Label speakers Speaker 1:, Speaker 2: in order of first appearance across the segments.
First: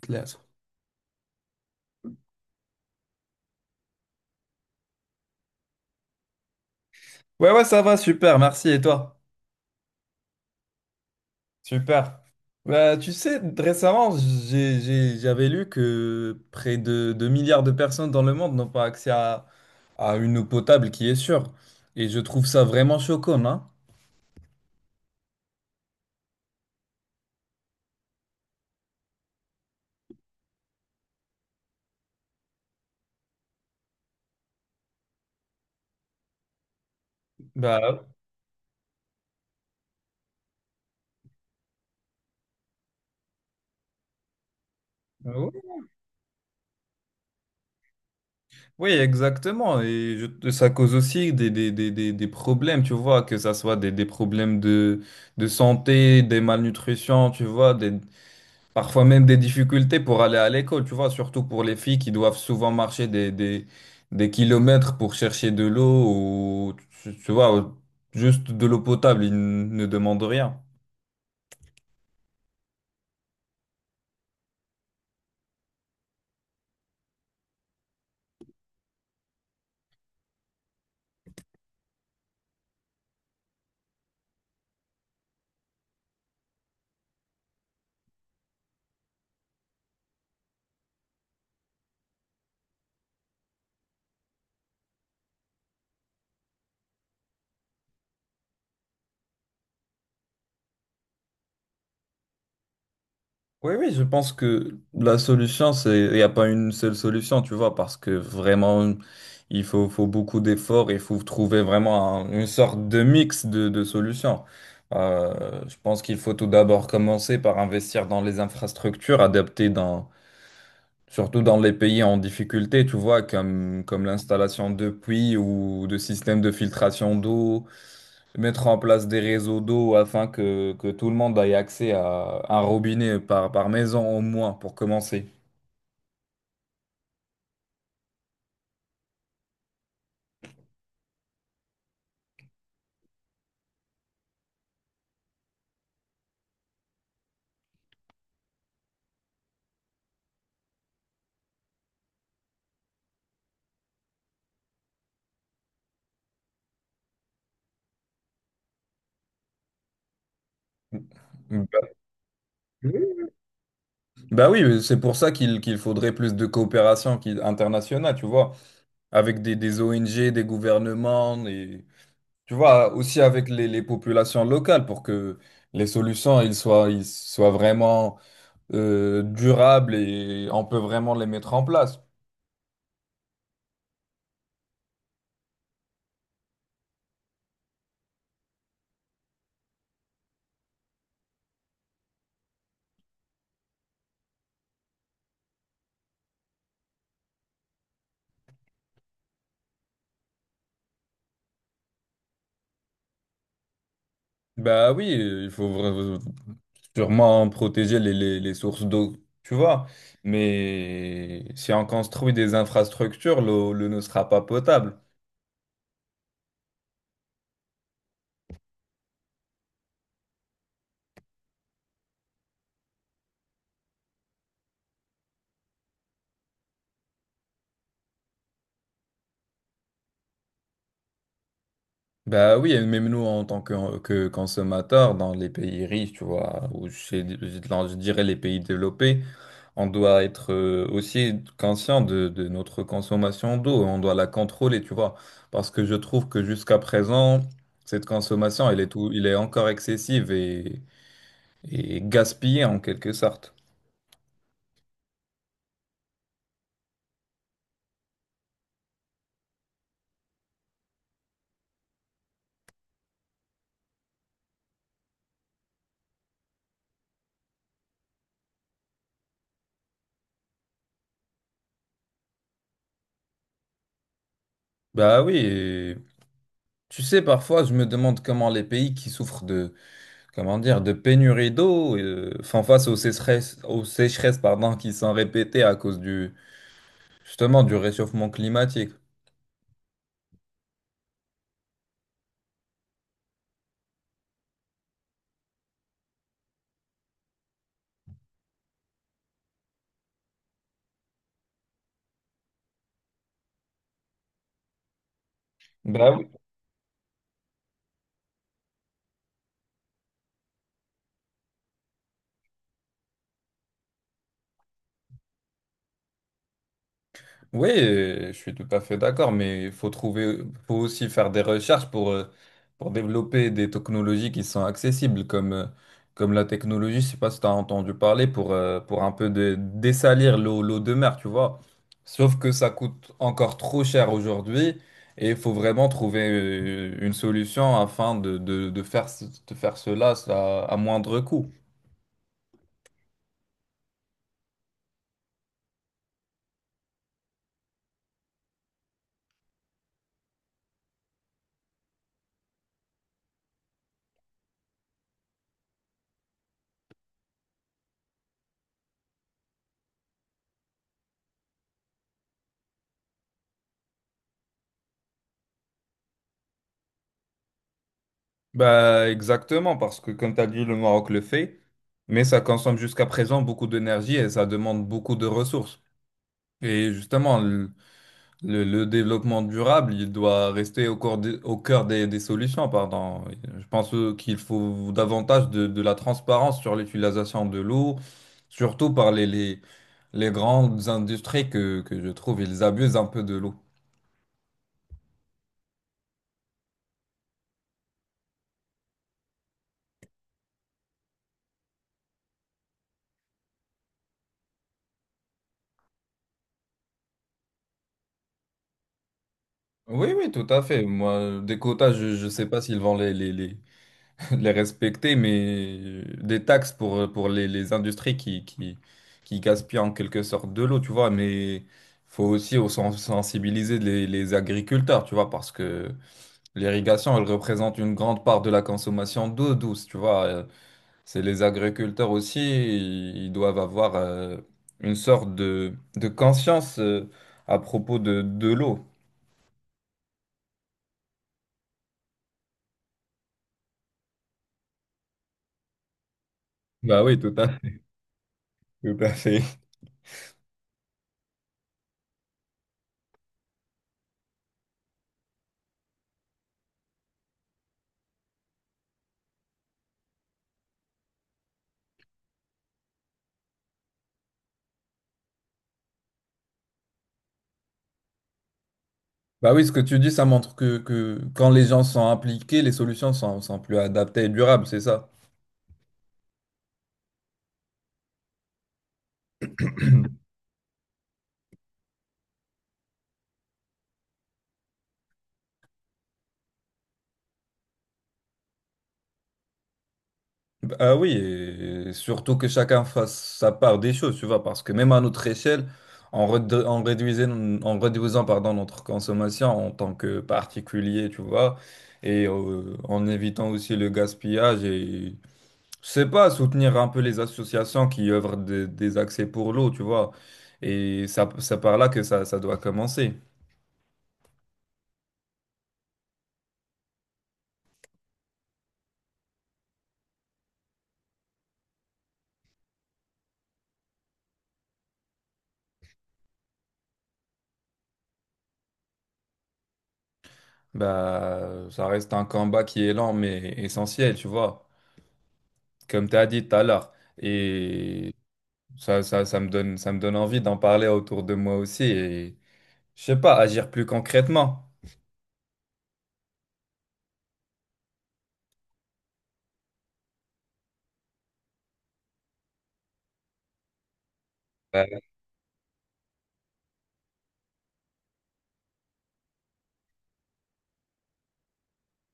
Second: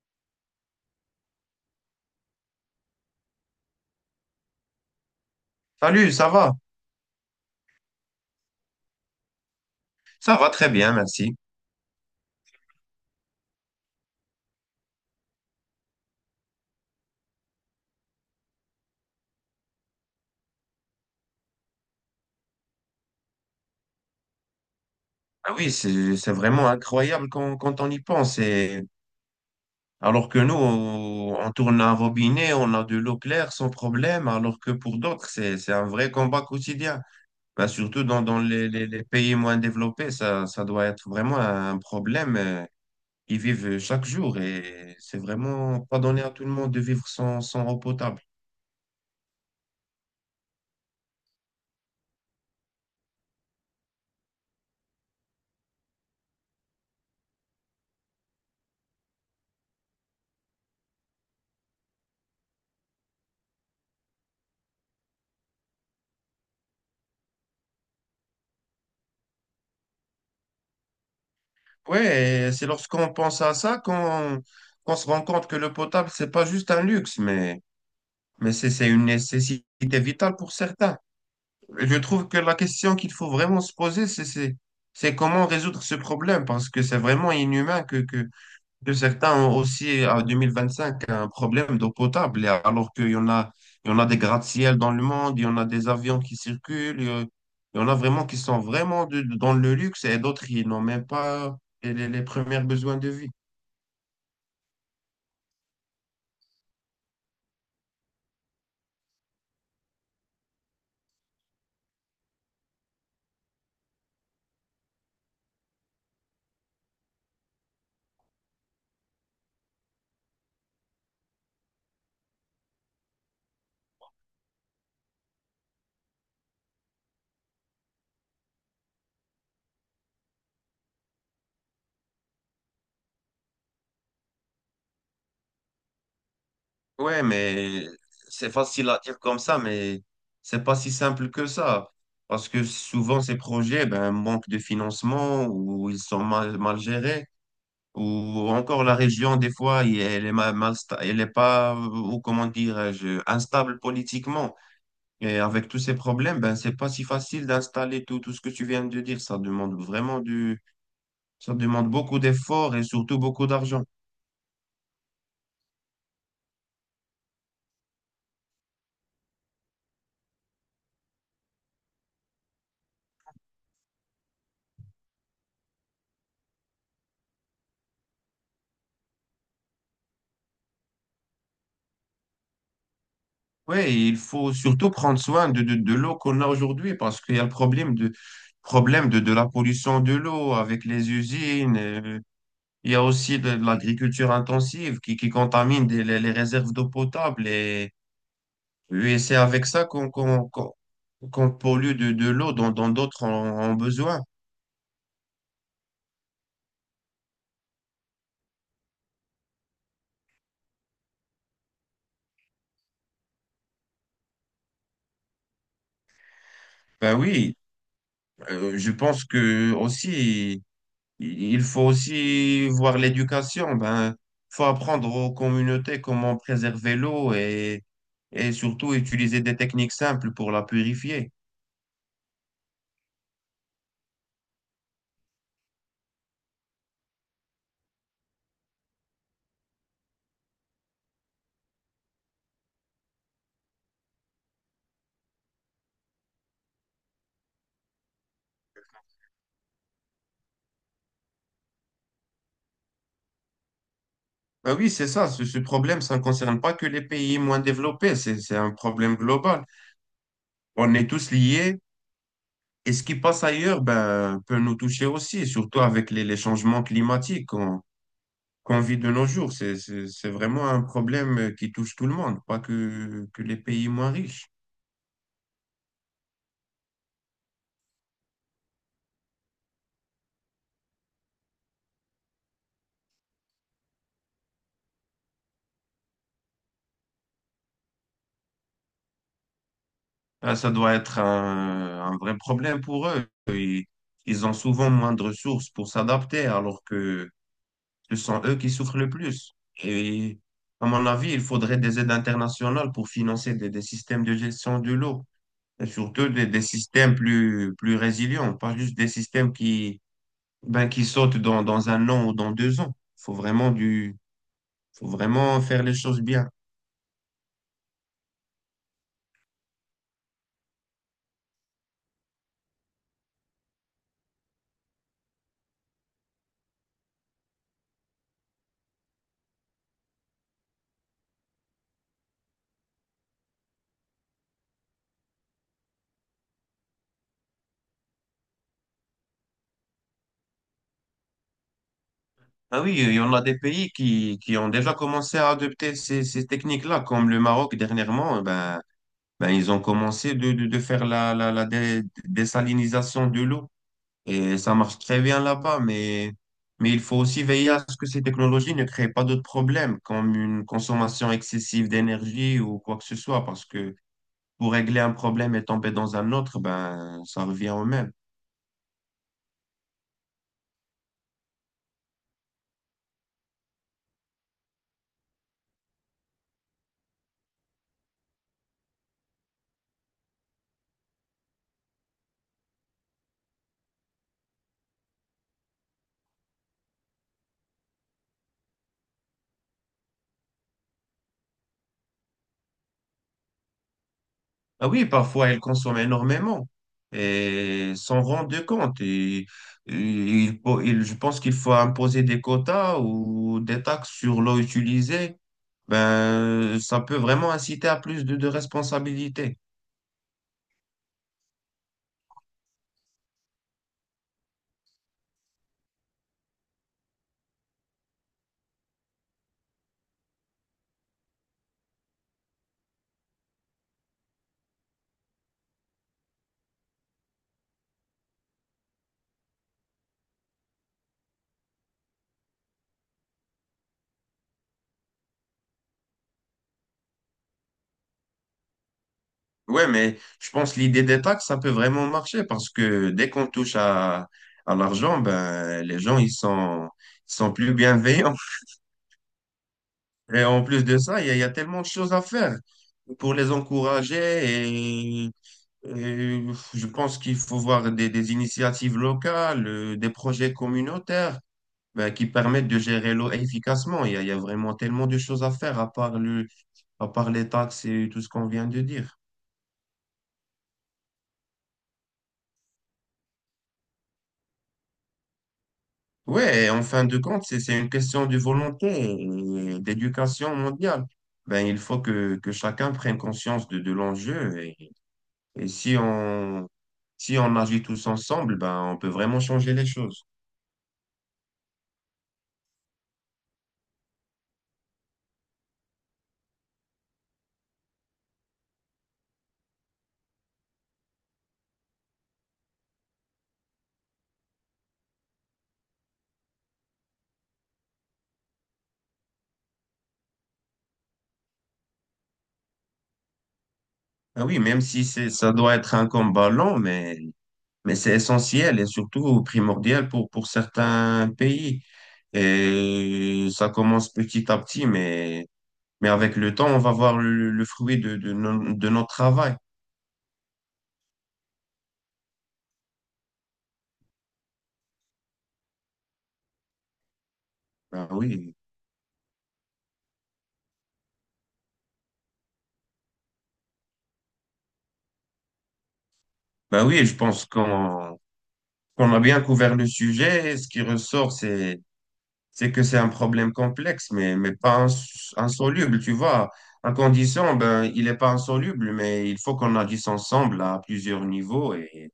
Speaker 1: Claire.
Speaker 2: Salut, ça va?
Speaker 1: Ouais, ouais, ça va, super, merci. Et toi?
Speaker 2: Ça va très bien, merci.
Speaker 1: Super. Bah, tu sais, récemment, j'avais lu que près de 2 milliards de personnes dans le monde n'ont pas accès à une eau potable qui est sûre. Et je trouve ça vraiment choquant, hein.
Speaker 2: Ah oui, c'est vraiment incroyable quand on y pense. Et alors que nous, on tourne un robinet, on a de l'eau claire sans problème, alors que pour d'autres, c'est un vrai combat quotidien. Ben, surtout
Speaker 1: Bah,
Speaker 2: dans les, les pays moins développés, ça doit être vraiment un problème qu'ils vivent chaque jour. Et c'est
Speaker 1: oui.
Speaker 2: vraiment pas donné à tout le monde de vivre sans eau potable.
Speaker 1: Oui, exactement. Et ça cause aussi des problèmes, tu vois, que ça soit des problèmes de santé, des malnutritions, tu vois, des... Parfois même des difficultés pour aller à l'école, tu vois, surtout pour les filles qui doivent souvent marcher des kilomètres pour chercher de l'eau ou, tu vois, juste de l'eau potable, ne demandent rien.
Speaker 2: Ouais, et c'est lorsqu'on pense à ça qu'on se rend compte que le potable, c'est pas juste un luxe, mais c'est une nécessité vitale pour certains. Je trouve que la question qu'il faut vraiment se poser, c'est comment résoudre ce problème, parce que c'est vraiment inhumain que certains ont aussi, en 2025, un problème d'eau potable, et alors qu'il y en a des gratte-ciel dans le monde, il y en a des avions qui circulent, il y en a vraiment qui sont vraiment dans le luxe, et d'autres, ils n'ont même pas les, les premiers besoins de vie.
Speaker 1: Oui, oui, je pense que la solution, c'est, il n'y a pas une seule solution, tu vois, parce que vraiment, faut beaucoup d'efforts, il faut trouver vraiment une sorte de mix de solutions. Je pense qu'il faut tout d'abord commencer par investir dans les infrastructures adaptées, surtout dans les pays en difficulté, tu vois, comme l'installation de puits ou de systèmes de filtration d'eau, mettre en place des réseaux d'eau afin que tout le monde ait accès à un robinet par maison au moins pour commencer.
Speaker 2: Ouais, mais c'est facile à dire comme ça, mais c'est pas si simple que ça. Parce que souvent, ces projets, ben, manquent de financement ou ils sont mal gérés. Ou encore, la région, des fois, elle est mal, elle est pas, ou comment dirais-je, instable politiquement. Et avec tous ces problèmes, ben, c'est pas si facile d'installer tout, tout ce que tu viens de dire. Ça demande
Speaker 1: Bah,
Speaker 2: beaucoup d'efforts et surtout beaucoup d'argent.
Speaker 1: bah oui, c'est pour ça qu'il faudrait plus de coopération internationale, tu vois, avec des ONG, des gouvernements, et tu vois, aussi avec les populations locales pour que les solutions ils soient vraiment durables et on peut vraiment les mettre en place.
Speaker 2: Oui, il faut surtout prendre soin de l'eau qu'on a aujourd'hui parce qu'il y a le problème de la pollution de l'eau avec les usines. Il y a aussi de l'agriculture intensive qui contamine les réserves d'eau potable. Et c'est avec ça qu'on pollue de l'eau dont d'autres en ont besoin.
Speaker 1: Bah oui, il faut sûrement protéger les sources d'eau, tu vois. Mais si on construit des infrastructures, l'eau ne sera pas potable.
Speaker 2: Ben oui, je pense que aussi. Il faut aussi voir l'éducation. Ben, faut apprendre aux communautés comment préserver l'eau et surtout utiliser des techniques simples pour la purifier.
Speaker 1: Bah oui, et même nous en tant que consommateurs dans les pays riches, tu vois, ou chez, dans, je dirais les pays développés, on doit être aussi conscient de notre consommation d'eau, on doit la contrôler, tu vois, parce que je trouve que jusqu'à présent, cette consommation, elle est tout, il est encore excessive et gaspillée en quelque sorte.
Speaker 2: Ben oui, c'est ça. Ce problème, ça ne concerne pas que les pays moins développés. C'est un problème global. On est tous liés. Et ce qui passe ailleurs ben, peut nous toucher aussi, surtout avec les changements climatiques qu'on vit de nos jours. C'est vraiment un problème qui touche tout le monde, pas que les pays moins riches.
Speaker 1: Bah oui, et tu sais, parfois je me demande comment les pays qui souffrent de, comment dire, de pénurie d'eau, enfin, face aux sécheresses, pardon, qui sont répétées à cause du, justement, du réchauffement climatique.
Speaker 2: Ah, ça doit être un vrai problème pour eux. Ils ont souvent moins de ressources pour s'adapter, alors que ce sont eux qui souffrent le plus. Et à mon avis, il faudrait des aides internationales pour financer des systèmes de gestion de l'eau. Et
Speaker 1: Bah
Speaker 2: surtout des systèmes plus résilients, pas juste des systèmes ben, qui sautent dans un an ou dans deux ans. Faut vraiment faire les choses bien.
Speaker 1: oui, je suis tout à fait d'accord, mais il faut trouver, faut aussi faire des recherches pour développer des technologies qui sont accessibles, comme, comme la technologie, je sais pas si tu as entendu parler, pour un peu dessalir l'eau, l'eau de mer, tu vois. Sauf que ça coûte encore trop cher aujourd'hui et il faut vraiment trouver une solution afin de faire, de faire cela à moindre coût.
Speaker 2: Ah oui, il y en a des pays qui ont déjà commencé à adopter ces techniques-là, comme le Maroc dernièrement, ben, ils ont commencé de faire la désalinisation de l'eau. Et ça marche très bien là-bas, mais il faut aussi veiller à ce que ces technologies ne créent pas d'autres problèmes, comme une consommation excessive d'énergie ou quoi que ce soit, parce que pour régler un problème et tomber dans un autre, ben, ça revient au même.
Speaker 1: Bah, exactement, parce que comme tu as dit, le Maroc le fait, mais ça consomme jusqu'à présent beaucoup d'énergie et ça demande beaucoup de ressources. Et justement, le, le développement durable, il doit rester au cœur au cœur des solutions, pardon. Je pense qu'il faut davantage de la transparence sur l'utilisation de l'eau, surtout par les grandes industries que je trouve, ils abusent un peu de l'eau.
Speaker 2: Ah oui, parfois, elles consomment énormément et s'en rendent compte. Et je pense qu'il faut imposer des quotas ou des taxes sur l'eau utilisée. Ben, ça peut vraiment inciter à plus de responsabilités.
Speaker 1: Oui, oui, tout à fait. Moi, des quotas, je ne sais pas s'ils vont de les respecter, mais des taxes pour les industries qui gaspillent en quelque sorte de l'eau, tu vois, mais faut aussi au sensibiliser les agriculteurs, tu vois, parce que l'irrigation, elle représente une grande part de la consommation d'eau douce, tu vois. C'est les agriculteurs aussi, ils doivent avoir une sorte de conscience à propos de l'eau.
Speaker 2: Ouais, mais je pense que l'idée des taxes, ça peut vraiment marcher parce que dès qu'on touche à l'argent, ben, les gens,
Speaker 1: Bah oui,
Speaker 2: ils
Speaker 1: tout à,
Speaker 2: sont plus bienveillants.
Speaker 1: tout à fait.
Speaker 2: Et en plus de ça, il y a tellement de choses à faire pour les encourager. Et, et je pense qu'il faut voir des initiatives locales, des projets communautaires, ben, qui permettent de gérer l'eau efficacement. Il y a vraiment tellement de choses à faire à part les taxes et tout ce qu'on vient de dire.
Speaker 1: Bah oui, ce que tu dis, ça montre que quand les gens sont impliqués, les solutions sont, sont plus adaptées et durables, c'est ça?
Speaker 2: Ouais, en fin de compte, c'est une question de volonté et d'éducation mondiale. Ben, il faut que chacun prenne conscience de l'enjeu et si on agit tous ensemble, ben, on peut vraiment changer les choses.
Speaker 1: Bah oui, et surtout que chacun fasse sa part des choses, tu vois, parce que même à notre échelle, en, en réduisant pardon, notre consommation en tant que particulier, tu vois, et en évitant aussi le gaspillage et, je sais pas, soutenir un peu les associations qui œuvrent des accès pour l'eau, tu vois, et ça, c'est par là que ça doit commencer.
Speaker 2: Ah oui, même si c'est, ça doit être un combat long, mais c'est essentiel et surtout primordial pour certains pays. Et ça commence petit à petit, mais avec le temps, on va voir le fruit de, no- de notre travail.
Speaker 1: Bah, ça reste un combat qui est lent, mais essentiel, tu vois, comme tu as dit tout à l'heure.
Speaker 2: Ben
Speaker 1: Et
Speaker 2: oui.
Speaker 1: ça, ça me donne envie d'en parler autour de moi aussi et, je sais pas, agir plus concrètement.
Speaker 2: Bah oui, je pense qu'on a bien couvert le sujet. Et ce qui ressort, c'est que c'est un problème complexe, mais mais pas
Speaker 1: Bah,
Speaker 2: ins- insoluble, tu vois. En condition, ben il est pas insoluble, mais il faut qu'on agisse ensemble à plusieurs niveaux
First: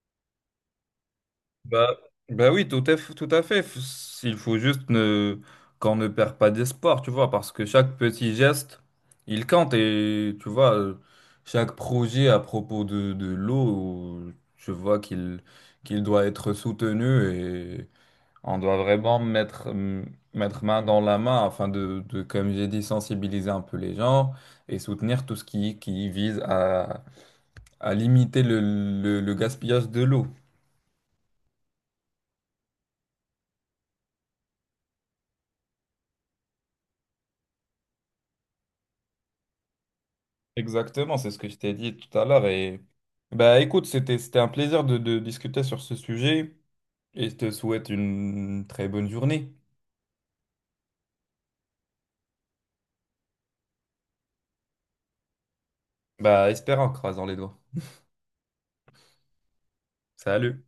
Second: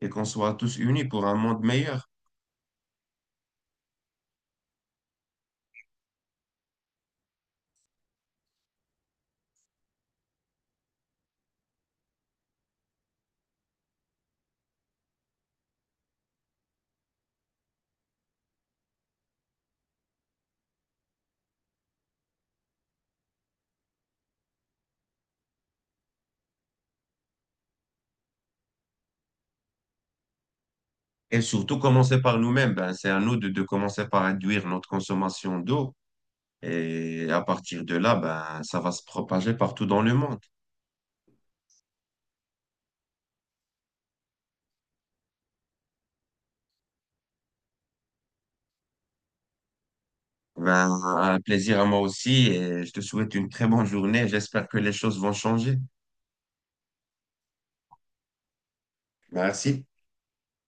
Speaker 2: et qu'on soit tous unis pour un monde
Speaker 1: bah,
Speaker 2: meilleur.
Speaker 1: Bah oui, tout est, tout à fait. Il faut juste ne, qu'on ne perd pas d'espoir, tu vois, parce que chaque petit geste, il compte. Et tu vois, chaque projet à propos de l'eau, je vois qu'il doit être soutenu. On doit vraiment mettre, mettre main dans la main afin comme j'ai dit, sensibiliser un peu les gens et soutenir tout ce qui vise à limiter le, le gaspillage de l'eau.
Speaker 2: Et surtout, commencer par nous-mêmes. Ben c'est à nous de commencer par réduire notre consommation d'eau. Et à partir de là, ben ça va se propager partout dans le monde.
Speaker 1: Exactement, c'est ce que je t'ai dit tout à l'heure. Et bah écoute, c'était, c'était un plaisir de discuter sur ce sujet et je te souhaite une très bonne journée.
Speaker 2: Ben, un plaisir à moi aussi et je te souhaite une très bonne journée. J'espère que les choses vont changer.
Speaker 1: Bah espérant, en croisant les doigts.
Speaker 2: Merci.
Speaker 1: Salut!